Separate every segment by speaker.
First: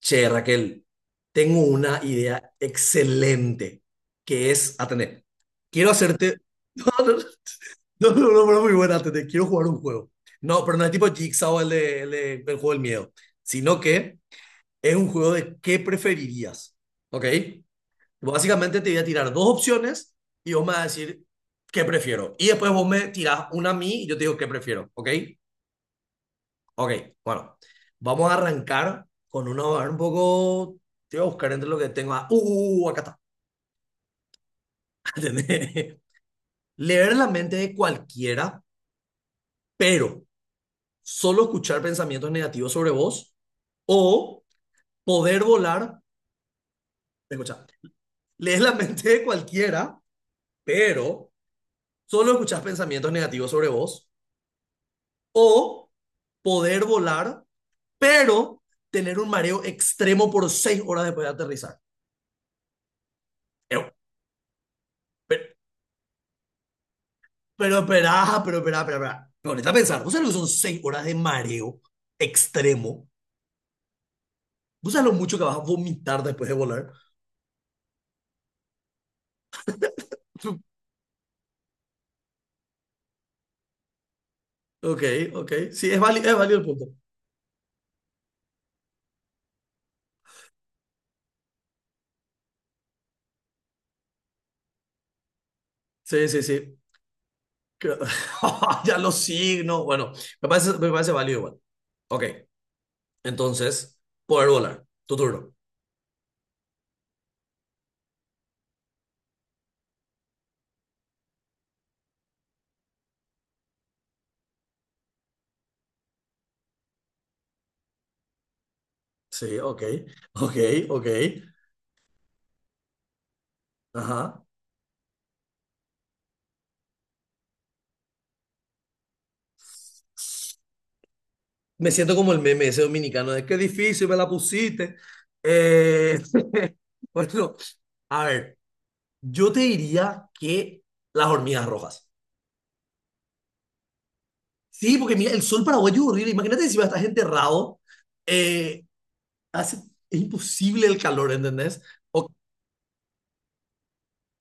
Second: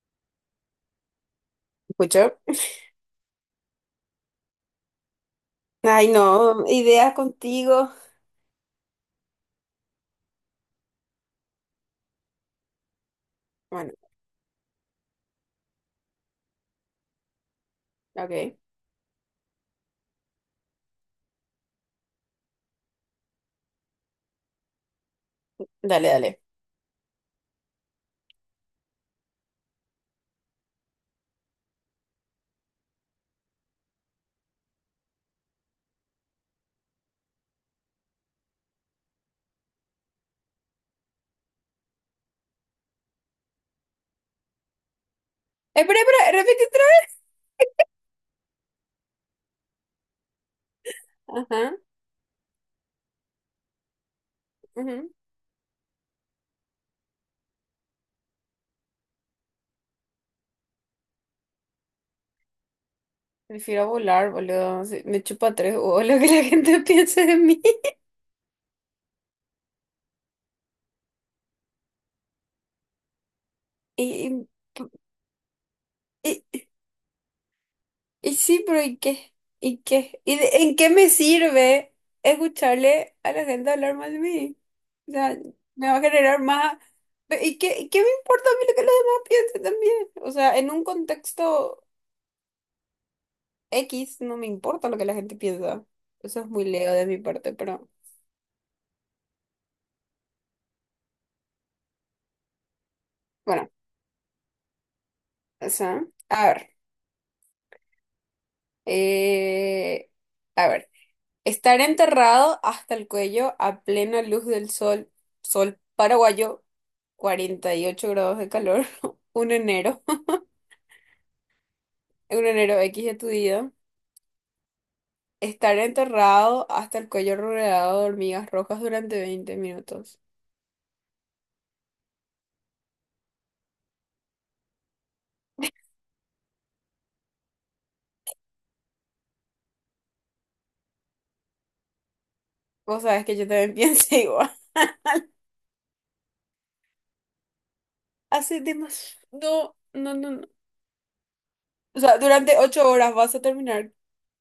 Speaker 1: Che, Raquel, tengo una
Speaker 2: ¿Escucho?
Speaker 1: idea excelente que es, atender. Quiero
Speaker 2: Ay,
Speaker 1: hacerte...
Speaker 2: no, ideas contigo.
Speaker 1: No, no, no, no, no, no, muy buena, atender. Quiero jugar un juego. No, pero no es tipo Jigsaw el juego del miedo, sino
Speaker 2: Bueno,
Speaker 1: que es un juego de qué preferirías, ¿ok?
Speaker 2: ok.
Speaker 1: Básicamente te voy a tirar dos opciones y vos me vas a decir qué prefiero. Y después vos me tirás una a mí y yo te digo qué prefiero, ¿ok?
Speaker 2: Dale, dale.
Speaker 1: Ok, bueno, vamos a arrancar con una hoja un poco. Te voy a buscar entre lo que tengo. Ah, acá está. ¿Entendés? Leer la mente de cualquiera, pero solo escuchar pensamientos negativos sobre vos o poder
Speaker 2: Espera,
Speaker 1: volar.
Speaker 2: espera, repite otra
Speaker 1: Escucha, lees la mente de cualquiera, pero
Speaker 2: vez. Ajá,
Speaker 1: solo escuchas pensamientos negativos sobre vos
Speaker 2: ujú.
Speaker 1: o poder volar, pero tener un mareo extremo por seis horas después de aterrizar.
Speaker 2: Prefiero
Speaker 1: Eh,
Speaker 2: volar, boludo. Sí, me
Speaker 1: pero,
Speaker 2: chupa tres huevos lo que la gente piense de mí.
Speaker 1: pero perá, pero perá, pero perá. Ponete a pensar, ¿vos sabés lo que son seis horas de mareo extremo?
Speaker 2: Y,
Speaker 1: ¿Vos sabés lo mucho que vas a vomitar
Speaker 2: y,
Speaker 1: después de
Speaker 2: y-
Speaker 1: volar?
Speaker 2: y sí, pero ¿y qué? ¿Y qué? ¿En qué me sirve escucharle a la gente hablar mal de mí?
Speaker 1: Ok,
Speaker 2: O sea,
Speaker 1: ok.
Speaker 2: me
Speaker 1: Sí,
Speaker 2: va a
Speaker 1: es
Speaker 2: generar
Speaker 1: válido el
Speaker 2: más...
Speaker 1: punto.
Speaker 2: Y qué me importa a mí lo que los demás piensen también? O sea, en un contexto... X, no me importa lo que la gente piensa.
Speaker 1: Sí,
Speaker 2: Eso
Speaker 1: sí,
Speaker 2: es muy
Speaker 1: sí.
Speaker 2: leo de mi parte, pero
Speaker 1: Que- ya los signos. Bueno, me parece válido igual. Ok,
Speaker 2: bueno,
Speaker 1: entonces, poder volar. Tu turno.
Speaker 2: o sea, a ver. eh, a ver. Estar enterrado hasta el cuello a plena luz del sol, sol paraguayo, 48 grados de calor, un
Speaker 1: Sí, ok,
Speaker 2: enero,
Speaker 1: ok, ok.
Speaker 2: un enero X de tu vida.
Speaker 1: Ajá.
Speaker 2: Estar enterrado hasta el cuello rodeado de hormigas rojas durante 20 minutos.
Speaker 1: Me siento como el meme ese dominicano de qué difícil me la pusiste. Eh, bueno, a ver. Yo te diría que las hormigas rojas.
Speaker 2: Vos sabés que yo también pienso igual.
Speaker 1: Sí, porque mira, el sol paraguayo es horrible. Imagínate si va a estar enterrado.
Speaker 2: Hace
Speaker 1: eh,
Speaker 2: demasiado. No,
Speaker 1: hace,
Speaker 2: no,
Speaker 1: es
Speaker 2: no. No.
Speaker 1: imposible el calor, ¿entendés?
Speaker 2: O sea,
Speaker 1: O-
Speaker 2: durante 8 horas vas a terminar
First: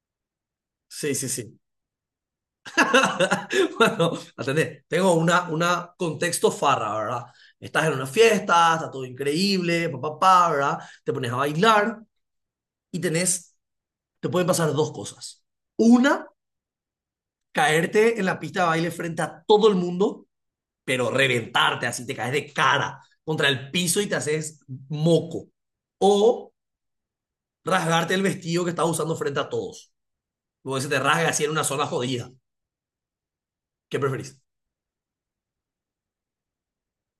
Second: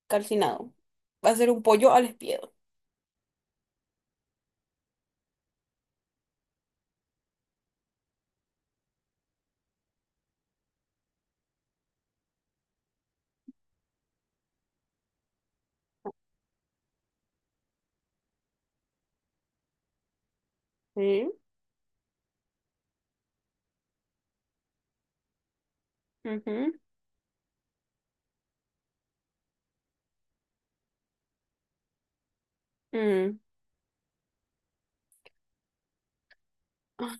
Speaker 2: calcinado.
Speaker 1: sí, sí,
Speaker 2: Va a ser
Speaker 1: sí.
Speaker 2: un pollo al espiedo.
Speaker 1: Bueno, atendé. Tengo una contexto farra, ¿verdad? Estás en una fiesta, está todo increíble, papá, pa, pa, pa, ¿verdad? Te pones a bailar y tenés, te pueden pasar dos cosas. Una, caerte en la pista de baile frente a todo el mundo pero
Speaker 2: Sí.
Speaker 1: reventarte, así te caes de cara contra el piso y te haces moco. O
Speaker 2: Ujú.
Speaker 1: rasgarte el vestido que estabas usando frente a todos. Luego se te rasga así en una zona jodida.
Speaker 2: Mm.
Speaker 1: ¿Qué preferís?
Speaker 2: Ah,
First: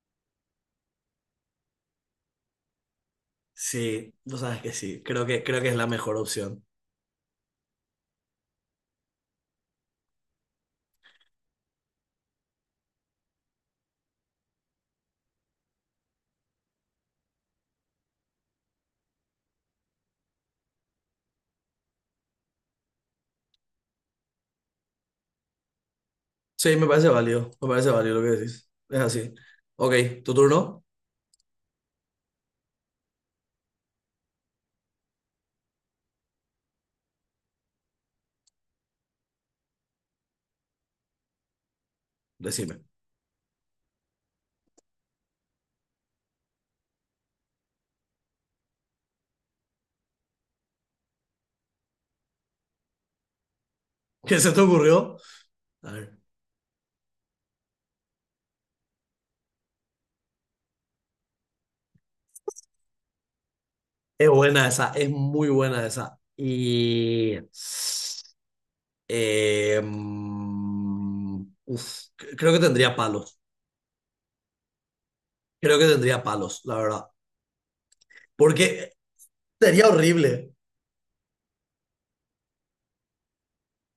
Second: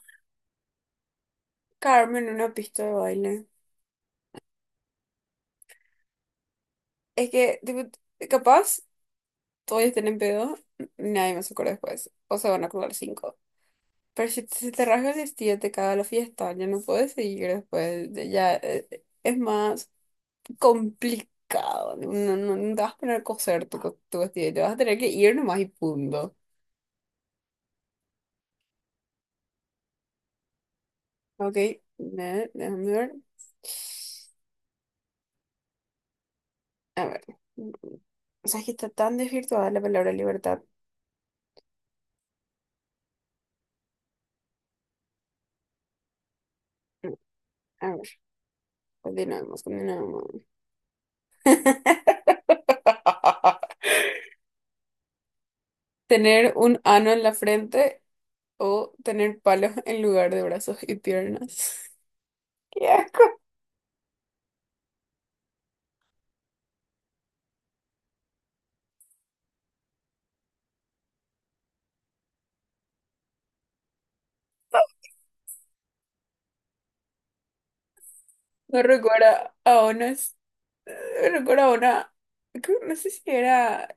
Speaker 2: Carmen, una pista de baile.
Speaker 1: Sí, tú sabes que sí. Creo que es la mejor opción.
Speaker 2: Es que, tipo, capaz, todos estén en pedo, nadie más se acuerda después. O se van a acordar cinco. Pero si se te rasga el vestido, te caga la fiesta, ya no puedes seguir después. Ya es más complicado. No, no, no te vas a poner a coser tu vestido, te vas a tener que ir nomás y punto.
Speaker 1: Sí, me parece válido lo que decís. Es así. Ok, tu turno,
Speaker 2: Ok, déjame ver. A ver, mm, o sea, es que está tan desvirtuada la palabra libertad.
Speaker 1: decime.
Speaker 2: Mm, A ver, continuemos.
Speaker 1: ¿Qué se te ocurrió? A ver,
Speaker 2: Tener un ano en la frente o tener palos en lugar de brazos y piernas. ¡Qué asco!
Speaker 1: es buena esa, es muy buena esa. Y... Eh, mm, uf, creo que tendría palos. Creo que tendría palos, la verdad.
Speaker 2: Me
Speaker 1: Porque
Speaker 2: recuerda a
Speaker 1: sería horrible.
Speaker 2: unas, me recuerda a una, no sé si era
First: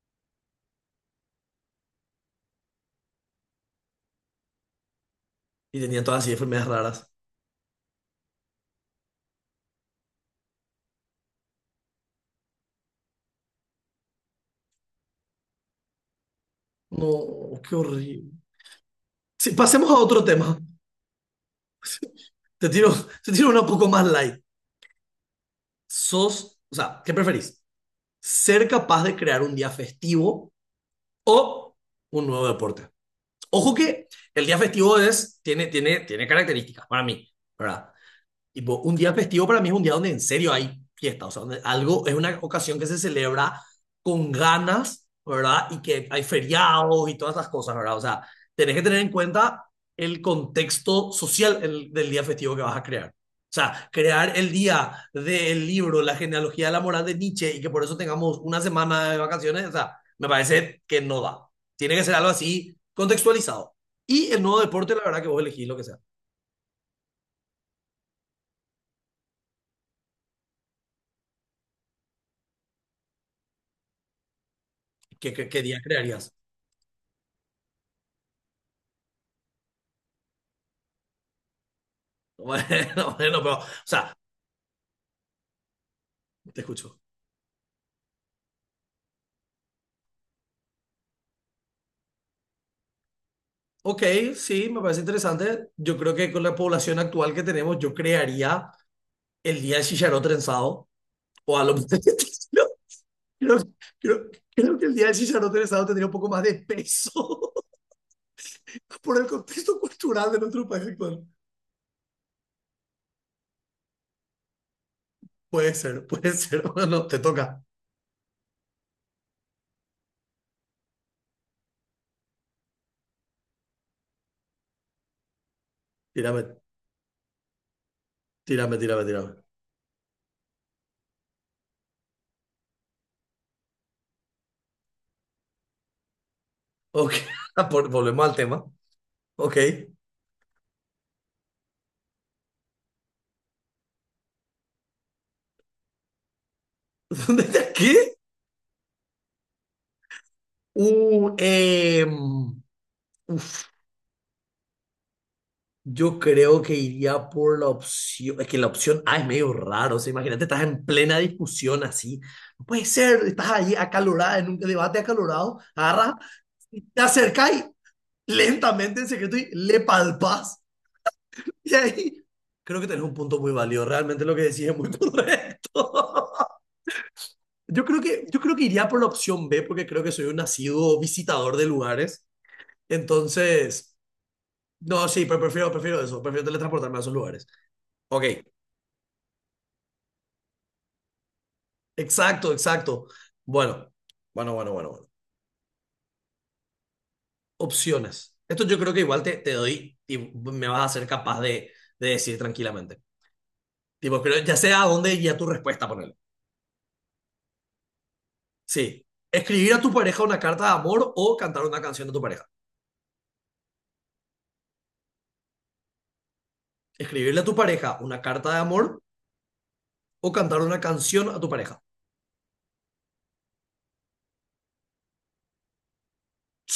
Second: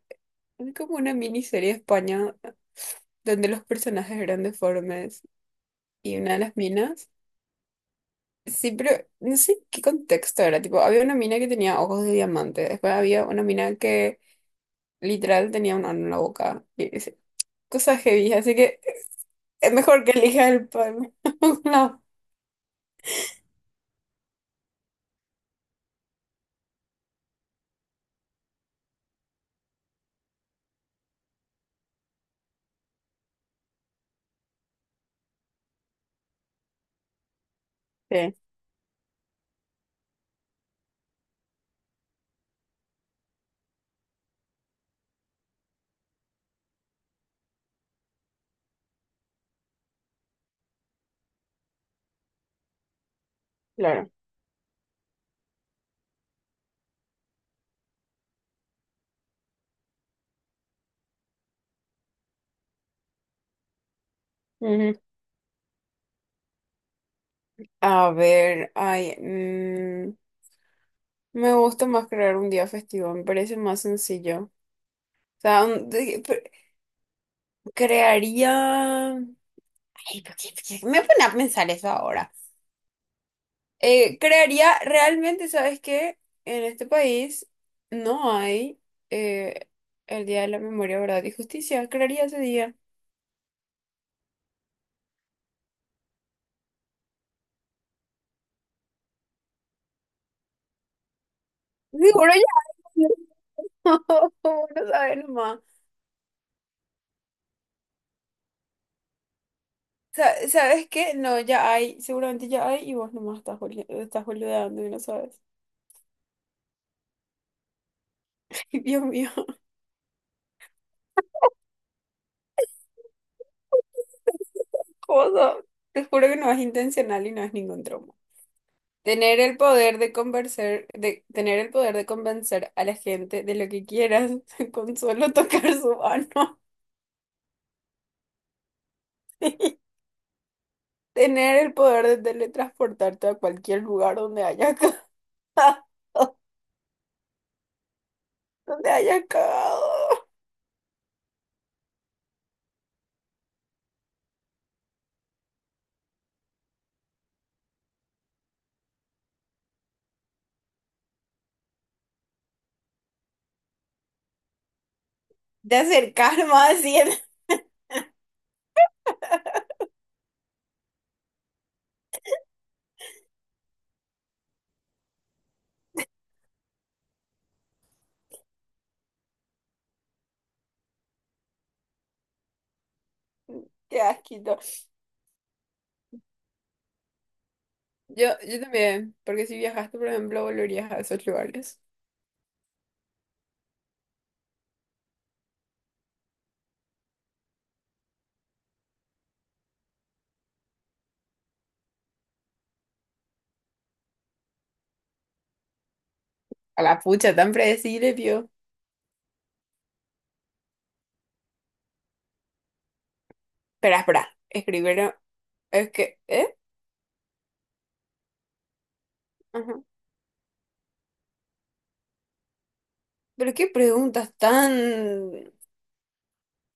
Speaker 2: como una miniserie de España donde los personajes eran deformes
Speaker 1: Y tenía
Speaker 2: y
Speaker 1: todas así
Speaker 2: una de las
Speaker 1: enfermedades
Speaker 2: minas
Speaker 1: raras.
Speaker 2: sí, pero no sé qué contexto era. Tipo, había una mina que tenía ojos de diamante. Después había una mina que literal tenía un ano en la boca. Y sí,
Speaker 1: No, qué
Speaker 2: cosas
Speaker 1: horrible.
Speaker 2: heavy. Así que
Speaker 1: Sí,
Speaker 2: es
Speaker 1: pasemos a
Speaker 2: mejor que
Speaker 1: otro
Speaker 2: elija
Speaker 1: tema.
Speaker 2: el pan. No.
Speaker 1: Te tiro, te tiro una poco más light. Sos, o sea, ¿qué preferís? ¿Ser capaz de crear un día festivo o un nuevo deporte? Ojo que el día festivo es, tiene características para mí, ¿verdad?
Speaker 2: Sí,
Speaker 1: Tipo, un día festivo para mí es un día donde en serio hay fiesta, o sea, donde algo es una ocasión que se celebra con ganas, ¿verdad? Y que hay feriados y todas esas cosas, ¿verdad? O sea, tenés que tener en cuenta el contexto social del día festivo que vas a crear. O sea,
Speaker 2: claro.
Speaker 1: crear el día del libro, la genealogía de la moral de Nietzsche y que por eso tengamos una semana de vacaciones, o sea, me parece que no da. Tiene que ser algo así contextualizado. Y el nuevo
Speaker 2: Ujú.
Speaker 1: deporte, la verdad que vos elegís lo que sea.
Speaker 2: A ver, ay, me gusta más crear un día festivo. Me parece más sencillo.
Speaker 1: ¿Qué,
Speaker 2: O
Speaker 1: qué, qué
Speaker 2: sea,
Speaker 1: día crearías?
Speaker 2: crearía. Ay, ¿por qué me pone a pensar eso ahora?
Speaker 1: Bueno, bueno, pero, o sea,
Speaker 2: Crearía, realmente, ¿sabes qué?
Speaker 1: te
Speaker 2: En este
Speaker 1: escucho.
Speaker 2: país no hay eh, el Día de la Memoria, Verdad y Justicia. Crearía ese día.
Speaker 1: Ok, sí, me parece interesante. Yo creo que con la población actual que tenemos, yo crearía el día del chicharrón trenzado, o a lo mejor
Speaker 2: Seguro ya
Speaker 1: creo,
Speaker 2: hay.
Speaker 1: creo-
Speaker 2: No,
Speaker 1: creo que el día del
Speaker 2: sabes
Speaker 1: chicharrón
Speaker 2: nomás.
Speaker 1: trenzado tendría un poco más de peso por el contexto cultural de nuestro país
Speaker 2: ¿Sabes qué?
Speaker 1: actual.
Speaker 2: No, ya hay, seguramente ya hay y vos nomás estás, estás boludeando y no sabes.
Speaker 1: Puede ser, puede ser. Bueno, te toca.
Speaker 2: Dios mío, ¿cómo sos? Te juro que
Speaker 1: Tírame,
Speaker 2: no es intencional y no es ningún trauma.
Speaker 1: tírame, tírame, tírame.
Speaker 2: Tener el poder de convencer, de tener el poder de convencer a la gente de lo que quieras con solo tocar su mano.
Speaker 1: Ok, por- volvemos al tema. Ok.
Speaker 2: Tener el poder de teletransportarte a cualquier lugar donde hayas cagado.
Speaker 1: ¿Dónde está? ¿Qué?
Speaker 2: Donde hayas cagado.
Speaker 1: Uh, eh, Yo creo que iría por la opción, es que la opción A es medio raro, o sea, imagínate, estás en plena discusión así, no puede ser, estás ahí acalorada, en un debate acalorado,
Speaker 2: De
Speaker 1: agarras,
Speaker 2: acercar más así.
Speaker 1: te acercás y lentamente en secreto y le palpas, y ahí creo que tenés un punto muy válido, realmente lo que decís es muy correcto. Yo creo que iría por la opción B, porque creo que soy un nacido visitador de lugares, entonces,
Speaker 2: Qué asquito.
Speaker 1: no, sí, pero prefiero, prefiero eso, prefiero teletransportarme a esos lugares. Ok.
Speaker 2: Yo también. Porque si viajaste, por ejemplo, volverías a esos lugares.
Speaker 1: Exacto, exacto. Bueno, bueno, bueno, bueno, bueno. Opciones. Esto yo creo que igual te, te doy y me vas a ser capaz de decir tranquilamente. Tipo, creo, ya sea a dónde guía tu respuesta, ponele.
Speaker 2: A la pucha, tan predecible, vio.
Speaker 1: Sí. Escribir a tu pareja una carta de amor o cantar una canción a tu pareja.
Speaker 2: Espera, espera. Escribieron. Es que. ¿Eh?
Speaker 1: Escribirle a tu pareja una carta de amor
Speaker 2: Ajá.
Speaker 1: o cantar una canción a tu pareja.
Speaker 2: Pero qué preguntas tan.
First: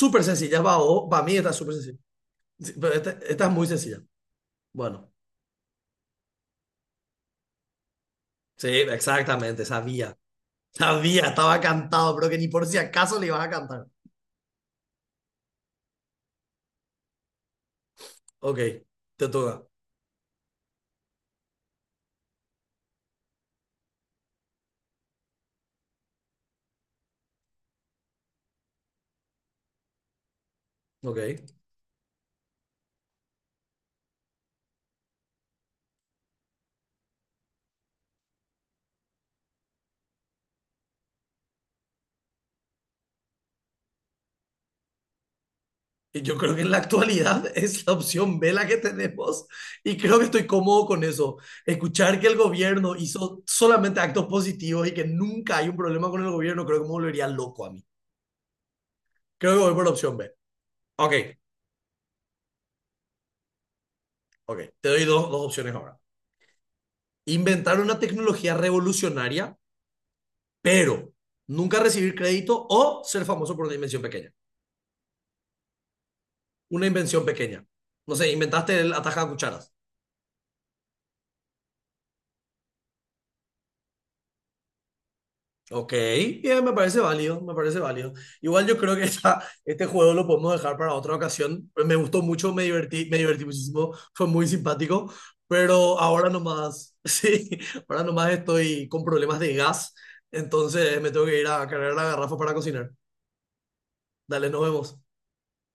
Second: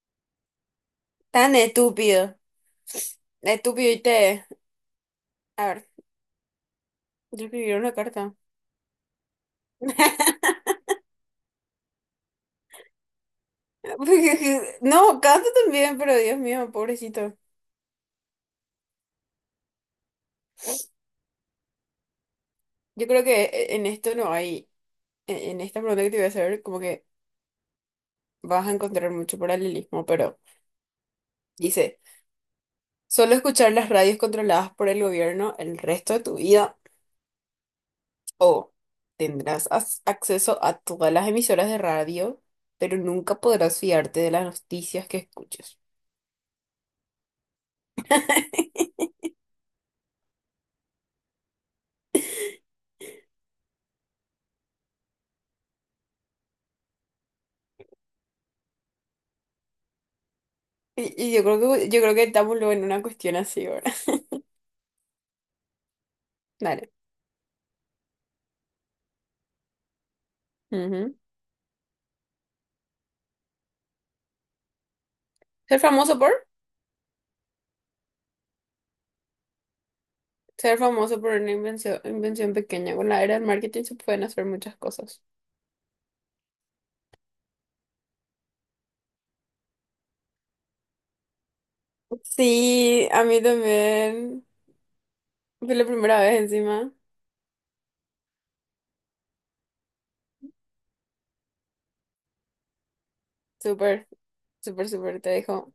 Speaker 1: Súper sencilla, va, o- para mí está
Speaker 2: Tan
Speaker 1: súper sencilla.
Speaker 2: estúpido.
Speaker 1: Sí, pero esta es muy
Speaker 2: Estúpido y
Speaker 1: sencilla.
Speaker 2: te.
Speaker 1: Bueno,
Speaker 2: A ver. Yo escribí una carta.
Speaker 1: sí, exactamente, sabía. Sabía, estaba cantado, pero que ni por si acaso le ibas a cantar.
Speaker 2: No, canta también, pero Dios mío, pobrecito.
Speaker 1: Ok, te toca.
Speaker 2: Yo creo que en esto no hay, en esta pregunta que te voy a hacer, como que vas a encontrar mucho paralelismo, pero
Speaker 1: Ok.
Speaker 2: dice, solo escuchar las radios controladas por el gobierno el resto de tu vida o tendrás acceso a todas las emisoras de radio, pero nunca podrás fiarte de las noticias que escuches.
Speaker 1: Y yo creo que en la actualidad es la opción B la que tenemos y creo que estoy cómodo con eso. Escuchar que el gobierno hizo solamente actos positivos y que nunca hay un problema con el gobierno, creo que me volvería loco a mí. Creo que voy por la opción B. Ok,
Speaker 2: Y yo creo que estamos luego en una cuestión así, ahora
Speaker 1: ok. Te doy dos opciones ahora.
Speaker 2: dale.
Speaker 1: Inventar una tecnología revolucionaria, pero
Speaker 2: Ujú.
Speaker 1: nunca recibir crédito o ser famoso por una invención pequeña.
Speaker 2: Ser famoso por...
Speaker 1: Una invención pequeña. No sé, inventaste el ataja de cucharas.
Speaker 2: Ser famoso por una invención, invención pequeña. Con la era del marketing se pueden hacer muchas cosas.
Speaker 1: Ok, bien, me parece válido, me parece válido. Igual yo creo que esta- este juego lo podemos dejar para otra ocasión. Me gustó mucho,
Speaker 2: Sí,
Speaker 1: me
Speaker 2: a mí
Speaker 1: divertí muchísimo, fue
Speaker 2: también.
Speaker 1: muy simpático,
Speaker 2: Fue la
Speaker 1: pero
Speaker 2: primera
Speaker 1: ahora
Speaker 2: vez encima.
Speaker 1: nomás, sí, ahora nomás estoy con problemas de gas, entonces me tengo que ir a cargar la garrafa para cocinar.
Speaker 2: Súper,
Speaker 1: Dale, nos
Speaker 2: súper,
Speaker 1: vemos.
Speaker 2: súper. Te dejo.